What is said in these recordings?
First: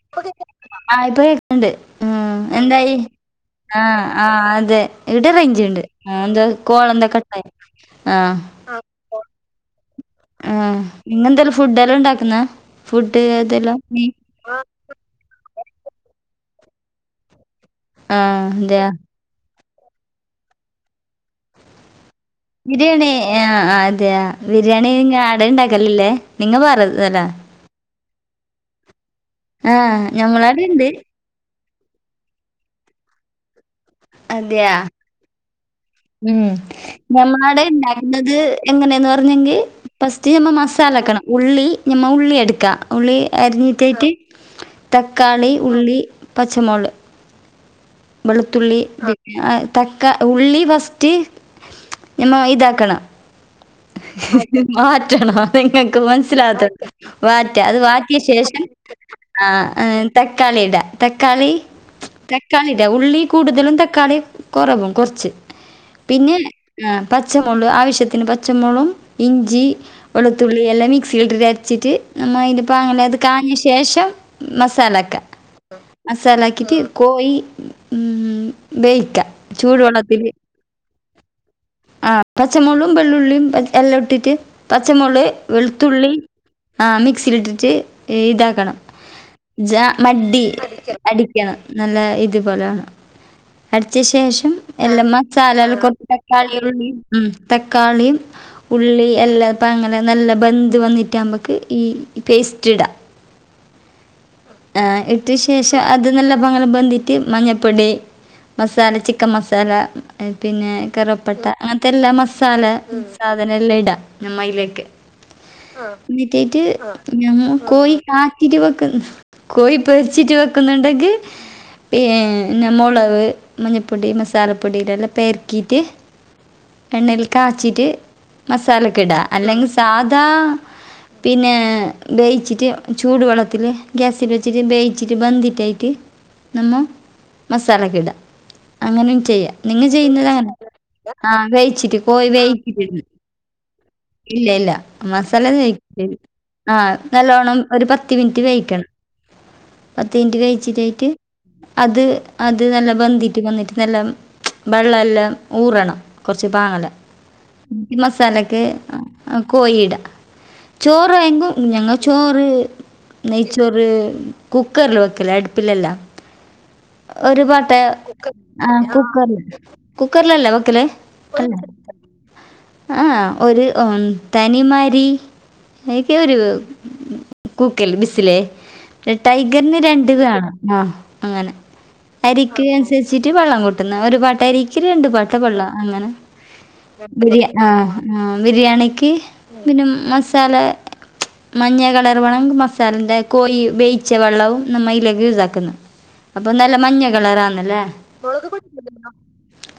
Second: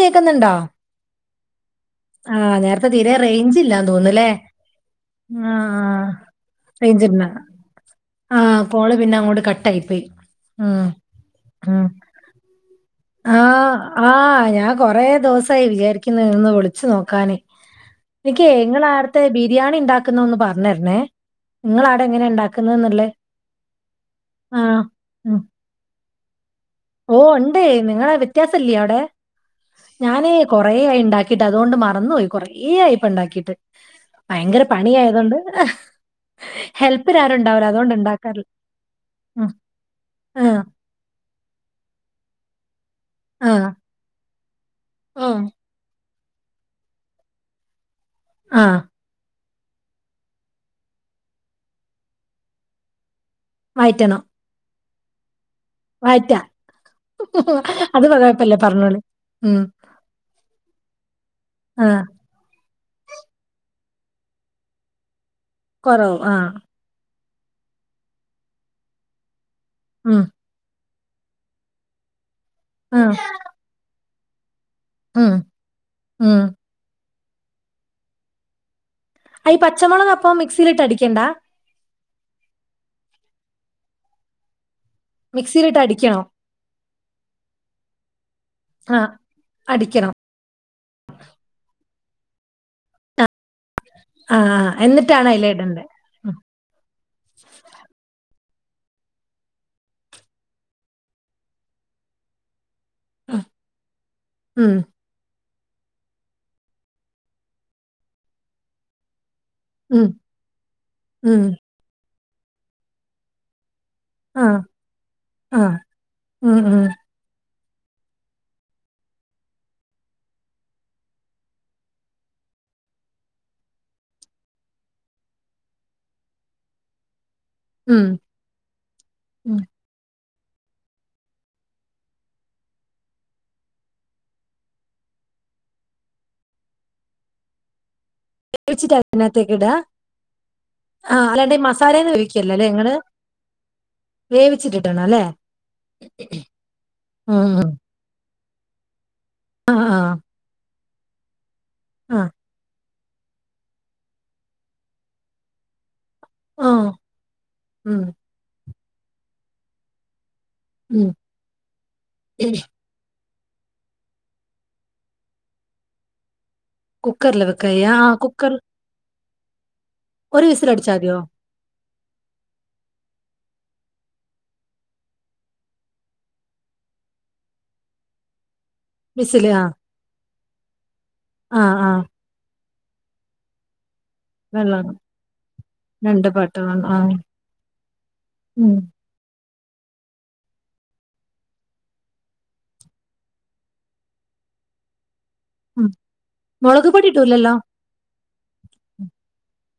കേക്കുന്നുണ്ടോ ആയ്ത് ഉണ്ട് ഉം ആഹ് നേരത്തെ എന്തായി തീരെ റേഞ്ച് ഇല്ലാന്ന് ആഹ് തോന്നുന്നുല്ലേ ആഹ് അതെ ഇവിടേം റേഞ്ചുണ്ട് ആഹ് എന്ത്‌ റേഞ്ച് കോളൊന്ന് ഇല്ല കട്ടായി ആഹ് പിന്നെ അങ്ങോട് കട്ട് ആയി പോയി ആഹ് ഉം നിങ്ങെന്തേലും ഉം ഫുഡ്ല്ലാം ഉണ്ടാക്കുന്നെ ആഹ് ആഹ് ഞാ കൊറെ ദിവസായി വിചാരിക്കുന്ന്ഒന്ന് വിളിച്ചു നോക്കാന് ഇനിക്ക് ആഹ് ങ്ങളാ അതെയാ ത്ത് ബിരിയാണി ഉണ്ടാക്കുന്നൊന്ന് പറഞ്ഞരണെ ഇങ്ങളവിടെ എങ്ങനെണ്ട ബിരിയാണി ആഹ് അതെ ആഹ് ബിരിയാണിങ്ങാട ഇണ്ടാക്കലില്ലേ നിങ്ങ പറത് ഓ ഉണ്ട്നിങ്ങളെ വ്യത്യാസല്ലേ അവിടെ ആഹ് ഞാന് കൊറേ ഞമ്മളാടെണ്ട് ആയി ഉണ്ടാക്കി ക്കിട്ട് അതുകൊണ്ട് മറന്നു പോയി കൊറേ ആയിപ്പണ്ടാക്കിട്ട് ഭയങ്കര അതെയാ പണിയായതുകൊണ്ട് ഉം ഹെൽപ്പിന് ആരും ഞമ്മളാടെ ഉണ്ടാവില്ല അതുകൊണ്ട് ഇണ്ടാക്കുന്നത് ഉണ്ടാക്കാറില്ല എങ്ങനെയന്ന് ഉം പറഞ്ഞെങ്കിൽ ഫസ്റ്റ് ഞമ്മ ആഹ് മസാലാക്കണം ഉള്ളി ഞമ്മ ഉള്ളി എടുക്കാ ഉള്ളി ആഹ് അരിഞ്ഞിട്ടേട്ട് ഓ തക്കാളി ഉള്ളി പച്ചമോൾ ആ വെളുത്തുള്ളി ആഹ് ആഹ് തക്കാ ഉള്ളി ഫസ്റ്റ് ഞമ്മ ഇതാക്കണം വയറ്റണം മാറ്റണം നിങ്ങൾക്ക് മനസ്സിലാത്തോണ്ട് വാറ്റാ അത് വാറ്റിയ കുഴപ്പമില്ല ശേഷം പറഞ്ഞോളൂ ഉം ആഹ് ഏഹ് തക്കാളി ഇടാ തക്കാളി ആ തക്കാളിടാ ഉള്ളി കൂടുതലും തക്കാളി കുറവും കുറച്ച് കുറവ് ആ പിന്നെ ആഹ് പച്ചമോളും ആവിശ്യത്തിന് പച്ചമോളും ഇഞ്ചി ഉം വെളു ത്തുള്ളി എല്ലാം മിക്സിലിട്ടിട്ട് അരച്ചിട്ട് നമ്മ അയിന്റെ ആ പാങ്ങല് അത് കാഞ്ഞ ശേഷം മസാല ക്കാ ഉം ഉം മസാലാക്കീട്ട് കോയി ഉം ബേയ്ക്കാ ഈ പച്ചമുളക് അപ്പം മിക്സിൽ ഇട്ട് അടിക്കണ്ടാ ആഹ് പച്ചമോളും വെള്ളുള്ളിയും എല്ലോം ഇട്ടിട്ട് പച്ചമോള് മിക്സിയിലിട്ട് വെളുത്തുള്ളി അടിക്കണോ ആഹ് മിക്സിയിലിട്ടിട്ട് ഏ ഇതാക്കണം ആ ജ അടിക്കണം മഡി അടിക്കണം നല്ല ഇതുപോലാണം അടിച്ച ആ ശേഷം ആ, എല്ലാ എന്നിട്ടാണ് അതിൽ മസാലാളും ഇടണ്ടേ കുറച്ച് തക്കാളിയും ഉള്ളീം ഉം തക്കാളീം ഉള്ളി എല്ലാപാങ്ങല് നല്ല ബന്ത്‌ വന്നിട്ടാമ്പക്ക് ഈ പേസ്റ്റ് ഇടാ. ആഹ് ഉം ആഹ് ഇട്ട ശേഷം അത് നല്ല ബാങ്ങല്ല ബെന്തിട്ട് മഞ്ഞൾപ്പൊടി മസാല ചി ക്കൻ മസാല ഉം പിന്നെ ഉം കറവപ്പട്ട അങ്ങനത്തെല്ലാ മസ് മസാല സാധന എല്ലാം ഇടാ ആ നയിലേക്ക് ആ ഉം എന്നിട്ടേറ്റ് ഉം ഞമ്മ കോയ് കാട്ടിട്ട് വെക്ക കോയ് പെറിച്ചിട്ട് വെക്കുന്നുണ്ടെങ്കിൽ പിന്നെ മ മുളക് മഞ്ഞൾപ്പൊടി മസാലപ്പൊടയിലെല്ലാം പെർക്കിയിട്ട് എണ്ണയിൽക്ക കാച്ചിട്ട് ഉം മസാലൊക്കെ ഇടുക ഉം. അല്ലെങ്കിൽ സാധാ പിന്നെ വേവിച്ചിട്ട് ചൂട് വെള്ളത്തിൽ ഗ്യാസിൽ വെച്ചിട്ട് വേവിച്ചിട്ട് ബന്ട്ടായിട്ട് നമ്മ മസാല ഗിട വേവിച്ചിട്ട് അങ്ങനെ ചെയ്യ അതിനകത്തേക്ക് ഇടുക നിങ്ങ ചെയ്യുന്നത് അങ്ങനെ ആ അല്ലാണ്ട് ഈ മസാല ട്ട കോയി വേവിക്കല്ലോ അല്ലെ വച്ചിട്ട് നിങ്ങള് ഇടുന്ന് ഇല്ല ഇല്ല വേവിച്ചിട്ടിടണം അല്ലേ മസാല ആഹ് ഉം നല്ലവണം ഉം. പത്ത് മിനിറ്റ് വേഴിക്കണം ആ ആ പത്ത് മിനിറ്റ് വേവിച്ചിറ്റായിട്ട് അത് ആ അത് നല്ല ബന്തിട്ട് വന്നിട്ട് നല്ല വെള്ളം എല്ലാം ഊറണം ആ ങ്ങല ഇ ഉം മസാലക്ക് കോഴട ഉം ചോറ്ങ്ങും ഞങ്ങൾ ചോറ് നെയ്ച്ചോര് കുക്കറിൽ വെക്കല അടുപ്പിലല്ല കുക്കറിൽ ഒരു പാട്ട വെക്കയ്യ ആ കുക്കറിൽ ആ കുക്കറില് ഒരു കുക്കറിലല്ലേ വെക്കല്േ വിസിലടിച്ചാ മതിയോ ആ ഒരു തനിമാരി അതൊക്കെ ഒരു കൂക്കല്ല ബിസിലേ വിസില് ആ ടൈഗറിന് രണ്ട് വേണം ആ അങ്ങനെ ആ ആ അരിക്ക് അനുസരിച്ചിട്ട് വെള്ളം കൂട്ടുന്ന ഒരു പാട്ട അരിരിക്കിൽ വെള്ളം രണ്ടു പാട്ട വെള്ളം അങ്ങനെ രണ്ട് പാട്ട ആ ബിരിയാ ആ ആ ഉം ബിരിയാണിക്ക് പിന്നെ മസാല മഞ്ഞ കളർ വണം മസാലന്റെ കോഴ വേവിച്ച വെള്ളവും നമ്മ ഇലേക്ക് യൂസാക്കും ഉം അപ്പൊ നല്ല മുളക് മഞ്ഞ പൊടി ഇടൂലല്ലോ കളറന്നല്ലേ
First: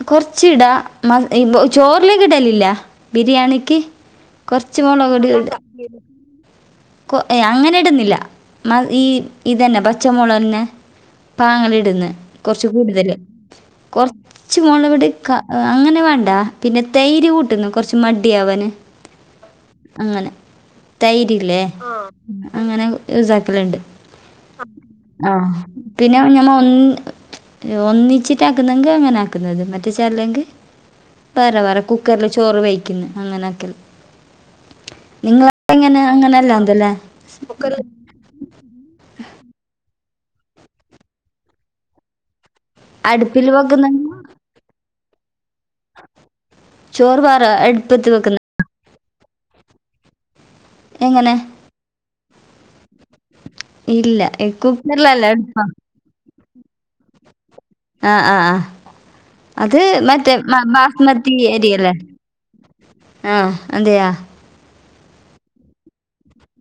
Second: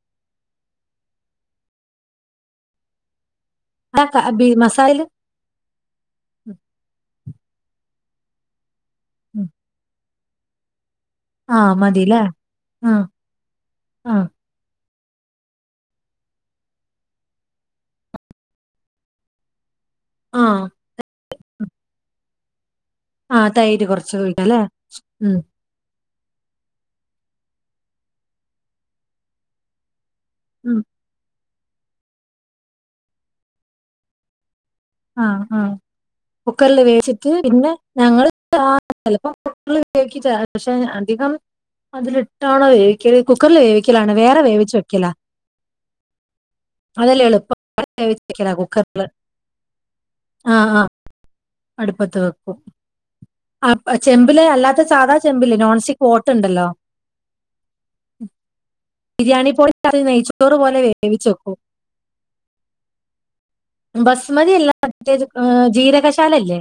കൊറച്ച ഇടാ ചോറിലേക്ക ഇടല്ലല്ല ബിരിയാണിക്ക് ആ ക ബി കൊറച്ച മസാലേല് മോള കടി കൊ അങ്ങനെ ഇടുന്നില്ല മ ഈ ഇതന്നെ പച്ചമുളന്നെ ആ പാങ്ങല ഇടന്ന് മതില്ലേ കൊറച്ച് ആ കൂടുതല് കൊ ആ ചച്ച മോള ഇവിടെ അങ്ങനെ വേണ്ട പിന്നെ തൈര് കൂട്ടുന്നു കുറച്ച് മടിയ ആവാാന് അങ്ങനെ ആ തൈ അങ്ങനെ ആ യൂസാക്കലണ്ട് തൈര് കുറച്ച് ഒഴിക്കാല്ലേ ഉം ആഹ പിന്നെ ഞമ്മൾ ഒ ഒന്നിച്ചിട്ട ആാക്കുന്നതെങ്കിൽ അങ്ങനെ ആക്കുന്നത് മറ്റേ ചരില്ലെങ്കിൽ ഉം വരാ വറ കുക്കറിൽ ചോറ് വഴിക്കുന്നു അങ്ങനെയൊക്കെ ആഹ ആ കുക്കറിൽ അങ്ങനെല്ലാന്തല്ലേ? വേച്ചിട്ട് പിന്നെ ഞങ്ങ ചപ്പോ പക്ഷെ അധികം അതിലിട്ടാണോ വ അടുപ്പിൽ കുക്കറിൽ വെക്കുന്ന വേവിക്കലാണ് വേറെ വേവിച്ച വെക്കല ചോറ് അതല്ല വേറെ അടുപ്പത്ത് വെക്കുന്ന എളുപ്പക്കട കുക്കർ ആഹ് ആഹ് എങ്ങനെ അടുപ്പത്ത് വെക്കും ആ ഇല്ല ചെമ്പില് ഈ അല്ലാത്ത സാധാ കുക്കറിലല്ല ചെമ്പില് അടുപ്പ നോൺ സ്റ്റിക് കോട്ട്ുണ്ടല്ലോ ആഹ ആഹ് ആ ബിരിയാണി അത് പൊടി മറ്റേ നെയ്ച്ചോറ് പോലെ വേവിച്ച് ബാസ്മതി വെക്കും ഏരിയല്ലേ ആഹ അതെയാ മതിയല്ലേ് ജീരകശാല അല്ലേ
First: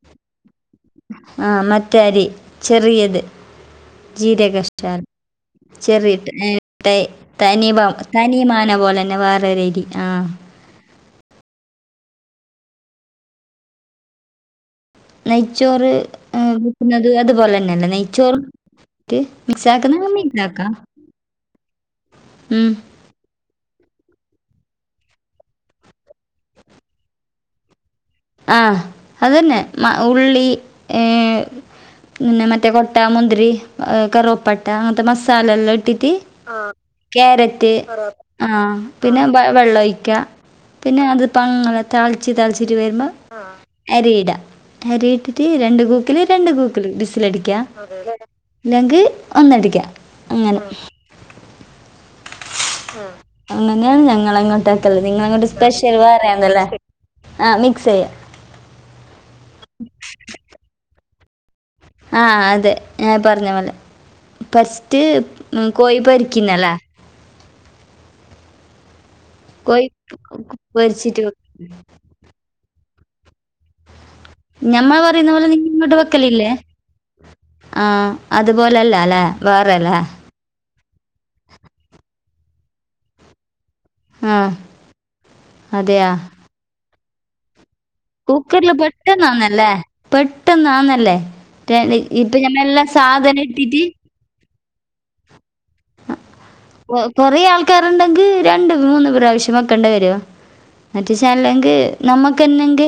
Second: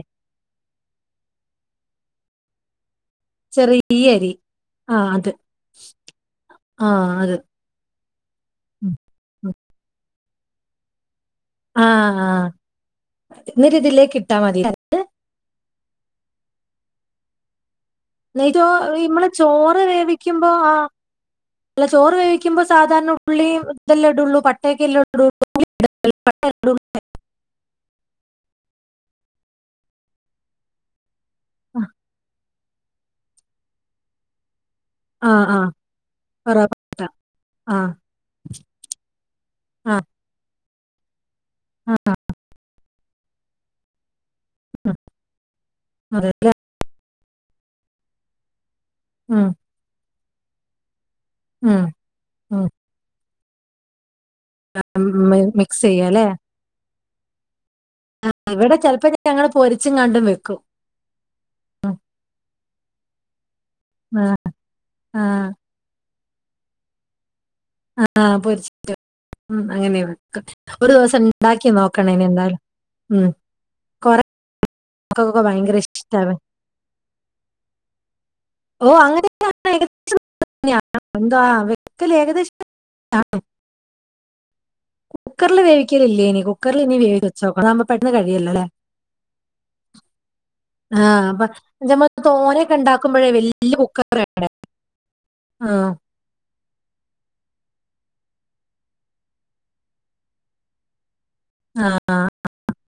ആ മറ്റേരി ചെറിയത് ചെറിയ അരി ആ ജീരകഷാൽ അത് ചെറിയ ആ അത് തനി തനിമാന ഉം, പോലെ തന്നെ വേറെ ഉം. അരി ആഹ ആഹ ആ എന്നരി ഇതിലേക്ക് ക ഇട്ടാ മതി അത് നെയ്ച്ചോറ് വിക്കുന്നത് അതുപോലെ തന്നെയല്ലേ നെയ ോ ഇമ്മളെ ചോറ് മിക്സ് വേവിക്കുമ്പോ ആക്കാം ആ ഇ ചോറ് വേവിക്കുമ്പോ ഉം. സാധാരണ ഉള്ളി ഇതല്ലോടുള്ളൂ പട്ടക്കെല്ലാംോടുള്ള [unintelligible] ആ അത് തന്നെ മം ഉള്ളി പിന്നെ മറ്റേ കൊ പട്ട, മുന്തിരി, കറുവപ്പട്ട, അങ്ങനത്തെ ആ ആ ആ മസാലല്ലാം ഇട്ടിട്ട്. പറ പറ. ക്യാരറ്റ് ആ ആ പിന്നെ ആ വെള്ളൊഴിക്ക. പിന്നെ, അത് അങ്ങനെ ആ, തിളച്ച് തിളിച്ചിട്ട് വരുമ്പോ അരിയിടാ. ആ, അരി ഇട്ടിട്ട് രണ്ട് കൂക്കില് രണ്ട് അതെല്ലേ കൂക്കല് ബിസിൽ അടിക്കാ ഇല്ലെങ്കി ഉം ഒന്നടിക്ക അങ്ങനെ. മം അങ്ങനെയാണ്, ഞങ്ങള ഉം അങ്ങോട്ടൊക്കെള്ളത് നിങ്ങളങ്ങോട്ട് മിക്സ് സ്പെഷ്യൽ ചെയ്യാം അല്ലേ വേറെയാന്നല്ലേ. ആ മിക്സ് ചെയ്യാം. ആ ഇവിടെ ചിലപ്പോ ഞങ്ങൾ പൊരിച്ചും കണ്ടും വെക്കും. ഉം. ആ അതെ ഞാൻ പറഞ്ഞ പോലെ ആഹ് ഫസ്റ്റ് ആഹ് കോഴി പൊരിക്കുന്നല്ലേ. ആഹ് പൊരിച്ചിട്ട്, കോഴി അങ്ങനെയൊന്ന് ഒരു ദിവസം പൊരിച്ചിട്ട് ഒന്ന് വെക്കും. ഉണ്ടാക്കി നോക്കണേ എന്തായാലും. ഉം. കൊറെ ഞമ്മള് പറയുന്ന മക്കക്കൊക്കെ പോലെ നിങ്ങ ഭയങ്കര അങ്ങോട്ട്, ഇഷ്ടാണ്. വെക്കലില്ലേ? ആഹ് അതുപോലല്ലാ അല്ലെ വേറെല്ലേ. എന്തോ ആഹ് വെഹിക്കൽ ഏകദേശം [unintelligible] ആഹ് കുക്കറില് വേവിക്കലില്ലേനി കുക്കറിൽ ഇനി വേവി ചോകാമ്പ പെട്ടെന്ന് കഴിയല്ലോല്ലേ കുക്കറിൽ പെട്ടെന്നാന്നല്ലേ പെട്ടെന്നാന്നല്ലേ ആഹ് അപ്പ ര- ഞമ്മ ഇപ്പൊ ഞമ്മ തോനൊക്കെ എല്ലാ ഉണ്ടാക്കുമ്പോഴേ സാധനം വെലിയ ഇട്ടിട്ട് കുക്കറ് വേണം ആഹ്. കൊറേ ആൾക്കാരുണ്ടെങ്ക് രണ്ട്, മൂന്നു, പ്രാവശ്യം വെക്കേണ്ട വരും. മറ്റുചാലെങ്ക് ആഹ് നമ്മുക്കെന്നെങ്ക്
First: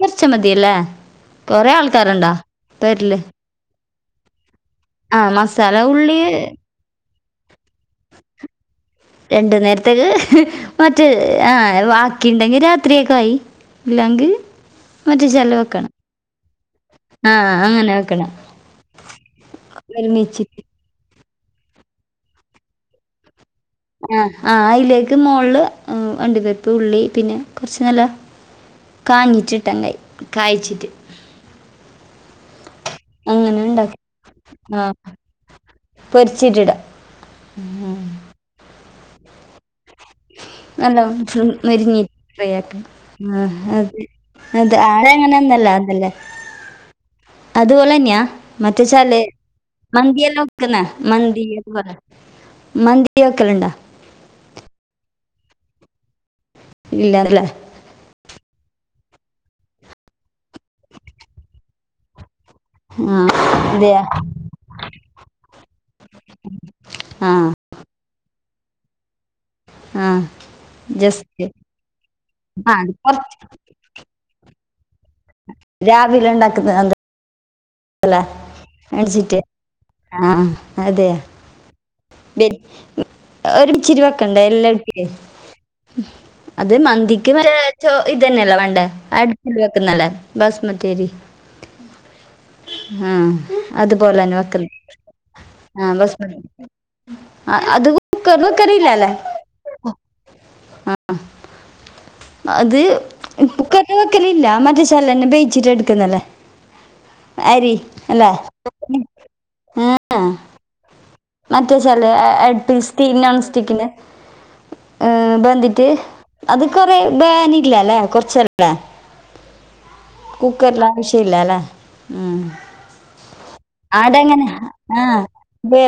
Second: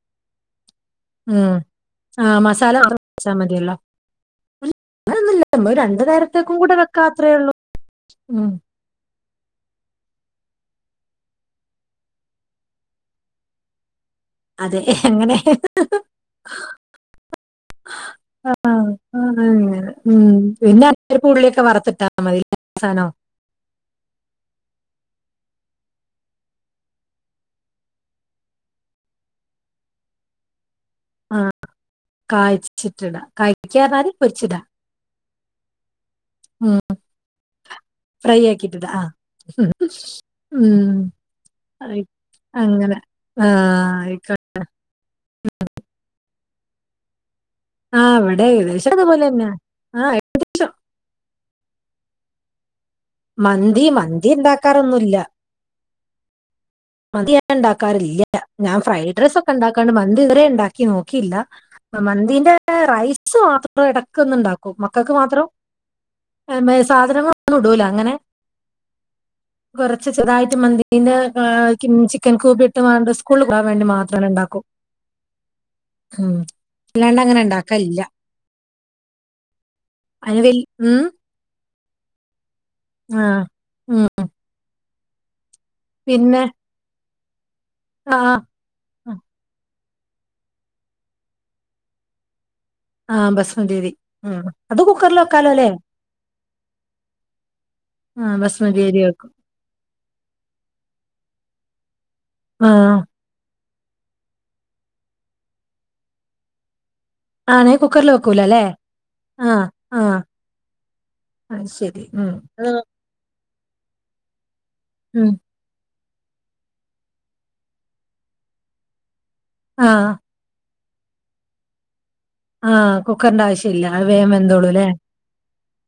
കുറച്ച മതിയല്ലേ? ഉം കുറേ ആൾക്കാരുണ്ടോ ആഹ് മസാല മാറ്റി പേരില് വച്ചാ മതിയല്ലോ. ആ അങ്ങനൊന്നുമില്ല നമ്മള് മസാല രണ്ടു ഉള്ളി നേരത്തേക്കും കൂടെ വെക്ക അത്രേ ഉള്ളൂ. രണ്ടു നേരത്തേക്ക് മറ്റ് ആഹ് ബാക്കിണ്ടെങ്കി രാത്രിയൊക്കു ആയി. ഇല്ലാങ്ക് അതെ അങ്ങനെ. ആ അങ്ങനെ വെക്കണം ആഹ് അതങ്ങനെ ഒരുമിച്ചിട്ട് പിന്നെ. ഒരു ഇപ്പൊ ഉള്ളിയൊക്കെ. വറുത്തിട്ടാ മതി നല്ല സാനാവും. അഹ് ആഹ് അയിലേക്ക് മോളിൽ അണ്ടിപരിപ്പ്, ഉള്ളി, പിന്നെ കുറച്ച് നല്ല കാഞ്ഞിറ്റിട്ടെങ്ക് ആയി കായച്ചിറ്റ്. ആഹ് കായച്ചിട്ടിടാ അങ്ങനെ കായിക്കാ ഉണ്ടാക്കി പറഞ്ഞാല് പൊരിച്ചിടാ. ആഹ്. പൊരിച്ചിട്ടിടാം ഉം ഫ്രൈ ആക്കിട്ടിടാ ആഹ്. ഉം നല്ല ആയി മൊരിഞ്ഞിട്ട് ഫ്രൈ ആക്കണം അങ്ങനെ ആഹ് ആയിക്കോട്ടെ. അത് ആളെ അങ്ങനോന്നല്ലാ എന്നല്ലെ. അത് പോലന്ന്യ ആഹ് ഇവിടെ ഏകദേശം മറ്റേചാല് അതുപോലെ തന്നെയാ ആഹ് മന്തിയെല്ലോം. ക്കന്നെ മന്തി [unintelligible] മന്തി. വെക്കലുണ്ടാ മന്തി, മന്തി ഉണ്ടാക്കാറൊന്നുല്ല. മന്തി ഞാ ഇല്ലല്ലേ ഉണ്ടാ ക്കാറില്ല ഞാൻ ഫ്രൈഡ് റൈസ് ഒക്കെ ഉണ്ടാക്കാണ്ട് മന്തി ഇവതുരെ ഉണ്ടാക്കി നോക്കിയില്ല മന്തി. ആഹ് റൈസ് മാത്രം അതെയാ ഇടക്കൊന്ന് ഉണ്ടാക്കും മക്കക്ക് മാത്രം. മേ സാധനങ്ങൾ ആഹ് ഒന്നും ഇടൂല അങ്ങനെ കൊറച്ച് ആഹ് ചെറുതായിട്ട് മന്തീന്റെ ജസ്റ്റ് ക്കിം ചിക്കൻ കൂബ് ആഹ് അത് ഇട്ടാണ്ട് കൊറച്ച് സ്കൂളിക്ക് കൊണ്ടോവാൻ വേണ്ടി. മാത്രം ആണ് ഉണ്ടാക്കും രാവിലെ ഉം ഇല്ലാണ്ട് അങ്ങനെ ഇണ്ടാക്കലില്ല. മേണിച്ചിട്ട് അതിന് ആഹ് വല് ഉം അതെയ. ആ ഒര് ഉം ഇച്ചിരിവക്കണ്ടേ എല്ലാരിക്ക്. പിന്നെ ത് മന്തിക്ക് ആ ഇത് തന്നെയല്ലേ വേണ്ടേ അടുപ്പില് വെക്കുന്നല്ലേ ബസ്മതി അരി. ഹ ആ ബസ്മതി അരി അതു പോലന്നെ ഉം വെക്കല് അത് കുക്കറിൽ വെക്കാലോ അല്ലേ ആഹ് ബസ്മ ആഹ് അത് ആ കുക്കറിൽ ബസ്മതി വെക്കലില്ല അരി അല്ലെ? വെക്കും ആഹ് ആ അത് ഇപ്പൊ കറി വെക്കലില്ല മറ്റചാലന്നെ ബേയിച്ചിറ്റ് എടുക്കുന്നല്ലേ? അരി ആണേ കുക്കറിൽ അല്ലെ വെക്കൂല അല്ലേ ആ ആ ഏഹ്? അത് ശരി മറ്റേച്ചാല് ഉം അത് അടുപ്പി സ്റ്റീ നോൺസ്റ്റിക്കിന്റെ ഉം. വെന്തിറ്റ് അത് കൊറെ ബേനില്ലല്ലേ കൊറച്ചേരല്ലേ? ആഹ് കുക്കറിൽ ആവശ്യം ഇല്ലാലെ ഉം ആഹ് കുക്കറിന്റെ ആവശ്യം ഇല്ല അത് വേഗം ആടെങ്ങനെ വെന്തോള്ളുല്ലേ ആ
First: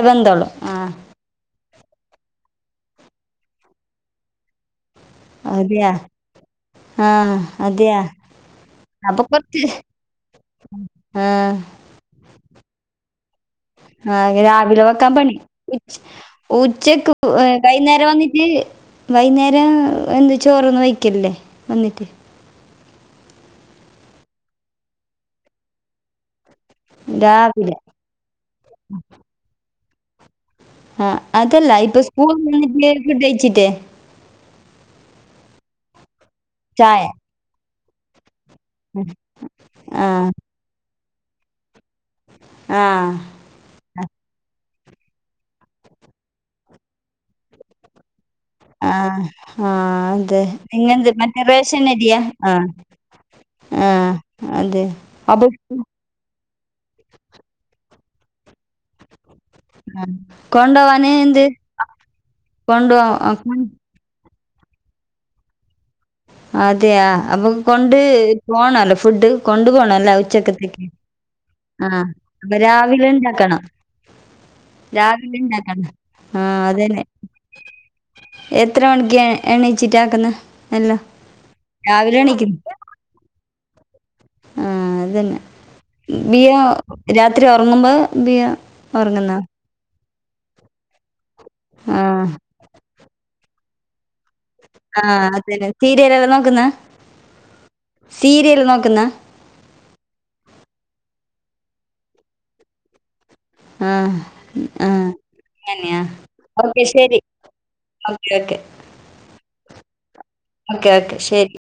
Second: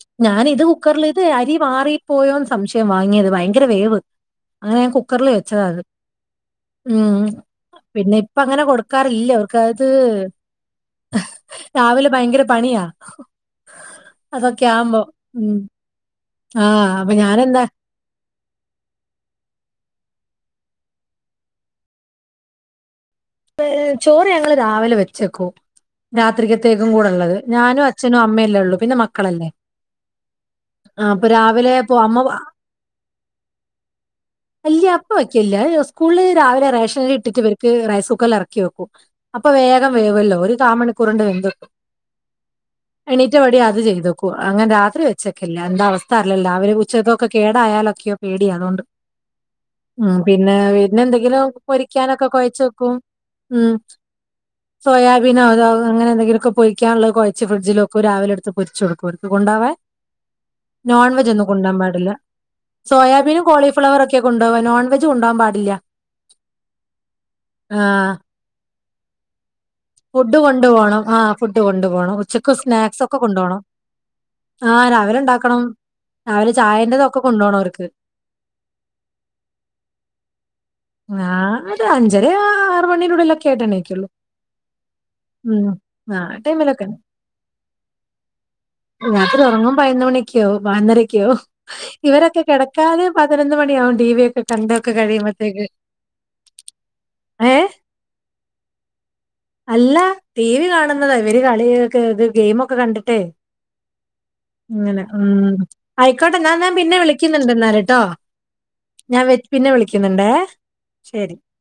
ബന്ധോളൂ ഞാനി ഇത് ആ കുക്കറില് ഇത് അരി മാറിപ്പോയോന്ന് സംശയം വാങ്ങിയത് ഭയങ്കര വേവ്. അങ്ങനെ ഞൻ കുക്കറിൽ വെച്ചതാ അത് അതെയാ ആ ഉം അതെയാ പിന്നെ ഇപ്പ അങ്ങനെ കൊടുക്കാറില്ലേ അവർക്ക അത് ഉം രാവിലെ ഭയങ്കര പണിയാ ആ അതൊക്കെ രാവിലെ ആവുമ്പോ. വെക്കാൻ പണി ഉം. ആഹ് ഉച്ചക്ക് അപ്പൊ ഞാനെന്താ വൈകുന്നേരം നേ വന്നിട്ട് വൈകുന്നേരം എന്ത് ചോറൊന്നും വഴിക്കല്ലേ വന്നിട്ട് ചോറ് ഞങ്ങള് രാവിലെ വെച്ചേക്കോ രാത്രിക്കത്തേക്കും കൂടെ ഉള്ളത് രാവിലെ ഞാനും അച്ഛനും അമ്മയല്ലേ ഉള്ളു പിന്നെ മക്കളല്ലേ ആഹ് ആഹ അപ്പൊ രാവിലെ അതല്ല ഇപ്പൊ അമ്മ സ്കൂൾ വന്നിട്ട് ഫുഡ് കഴിച്ചിട്ടേ അല്ല അപ്പ വക്കല്ല സ്കൂളിൽ രാവിലെ റേഷന ചായ ഇട്ടിട്ട് പേർക്ക് റൈസ് കുക്കറിൽ ഇറക്കി വെക്കും അപ്പൊ വേഗം ആഹ് വേവല്ലോ ഒരു കാൽ മണിക്കൂറിണ്ട് വെന്ത്‌ കട്ടും ആഹ് എണീറ്റപടി അത് ചെയ്തു അങ്ങനെ രാത്രി വെച്ചൊക്കല്ല എന്താ അവസ്ഥ അല്ലോ രാവില ഉച്ചതൊക്കെ കേടായാലൊക്കെയോ പേടിയ അതുകൊണ്ട് ആഹ് ആഹ് ഉ അതെ പിന്നെ പിന്നെ നിങ്ങ എന്തെങ്കിലും മറ്റേ റേഷൻ അരിയാ പൊരിക്കാനൊക്കെ കുഴച്ച ആഹ് വെക്കും ഉം ആഹ് അതെ അപ്പൊ സോയാബീനോതോ അങ്ങനെ എന്തെങ്കിലുമൊക്കെ പൊരിക്കാനുള്ളത് കുഴച്ച് ഫ്രിഡ്ജിലക്കെ രാവിലെ അടുത്ത് പൊരിച്ചു കൊടുക്കു കൊണ്ടോവാന് നോൺവെജ എന്ത് ഒന്നും കൊണ്ടാൻ പാടില്ല കൊണ്ടോ സോയാബീനും കോളി ഫ്ലവറൊക്കെ കൊണ്ടപോവാ നോൺവെജ് കൊണ്ടപോകൻ പാടില്ല അതെയ അപ്പൊ കൊണ്ട് ആഹ് പോണല്ലോ ഫുഡ് കൊണ്ട് പോണല്ലോ ഫുഡ് കൊണ്ടു ഉച്ചക്കത്തേക്ക പോണം ആഹ് ഫുഡ് കൊണ്ടു ആഹ പോണം ഉച്ചക്ക് അപ്പൊ സ്നാക്സ് രാവിലെ ഒക്കെ കൊണ്ടോണം ഉണ്ടാക്കണം ആഹ് രാവിലെ ഉണ്ടാക്കണം ആഹ രാവിലെ അതേനെ ചായന്റെതൊക്കെ കൊണ്ടോണം ഓർക്ക് എത്ര മണിക്ക് എണീച്ചിട്ടാക്കുന്നത് ഞ അഞ്ചര ആറ മണീനുള്ളള്ളിലൊക്കെ ആയിട്ട്ണ്ണക്കുള്ളൂ ആഹ അതന്നെ ബിയ ടൈമിലൊക്കെ രാത്രി ഉറങ്ങുമ്പോ ബിയ ഒറങ്ങുന്നോ രാത്രി ഉറങ്ങും പതിനുന്ന മണി ക്കോ വന്നരക്കോ ആഹ് ഇവരൊക്കെ കിടക്കാതെ പതിനൊന്ന് മണിയകും ടി വി ഒക്കെ കണ്ടൊക്കെ ആഹ കഴിയുമ്പത്തേക്ക് അതന്നെ സീരിയൽ എല്ലാം നോക്കുന്ന ഏഹ് സീരിയൽ നോക്കുന്ന അല്ല ടി വി കാണുന്നതാ ഇവര് കളിക്കെ ഇത് ഗെയിമ ഒക്കെ കണ്ടിട്ടേ ആഹ് അങ്ങനെ ആഹ് ഉ അങ്ങനെയാ. ആയിക്കോട്ടെ ഞാൻ ഞാൻ ഓക്കെ പിന്നെ ശരി. വിളിക്കുന്നുണ്ട് എന്നാലട്ടോ ഓക്കെ ഓക്കെ. ഞാൻ വ പിന്നെ വിളിക്കുന്നുണ്ടേ ഓക്കെ ഓക്കെ ശരി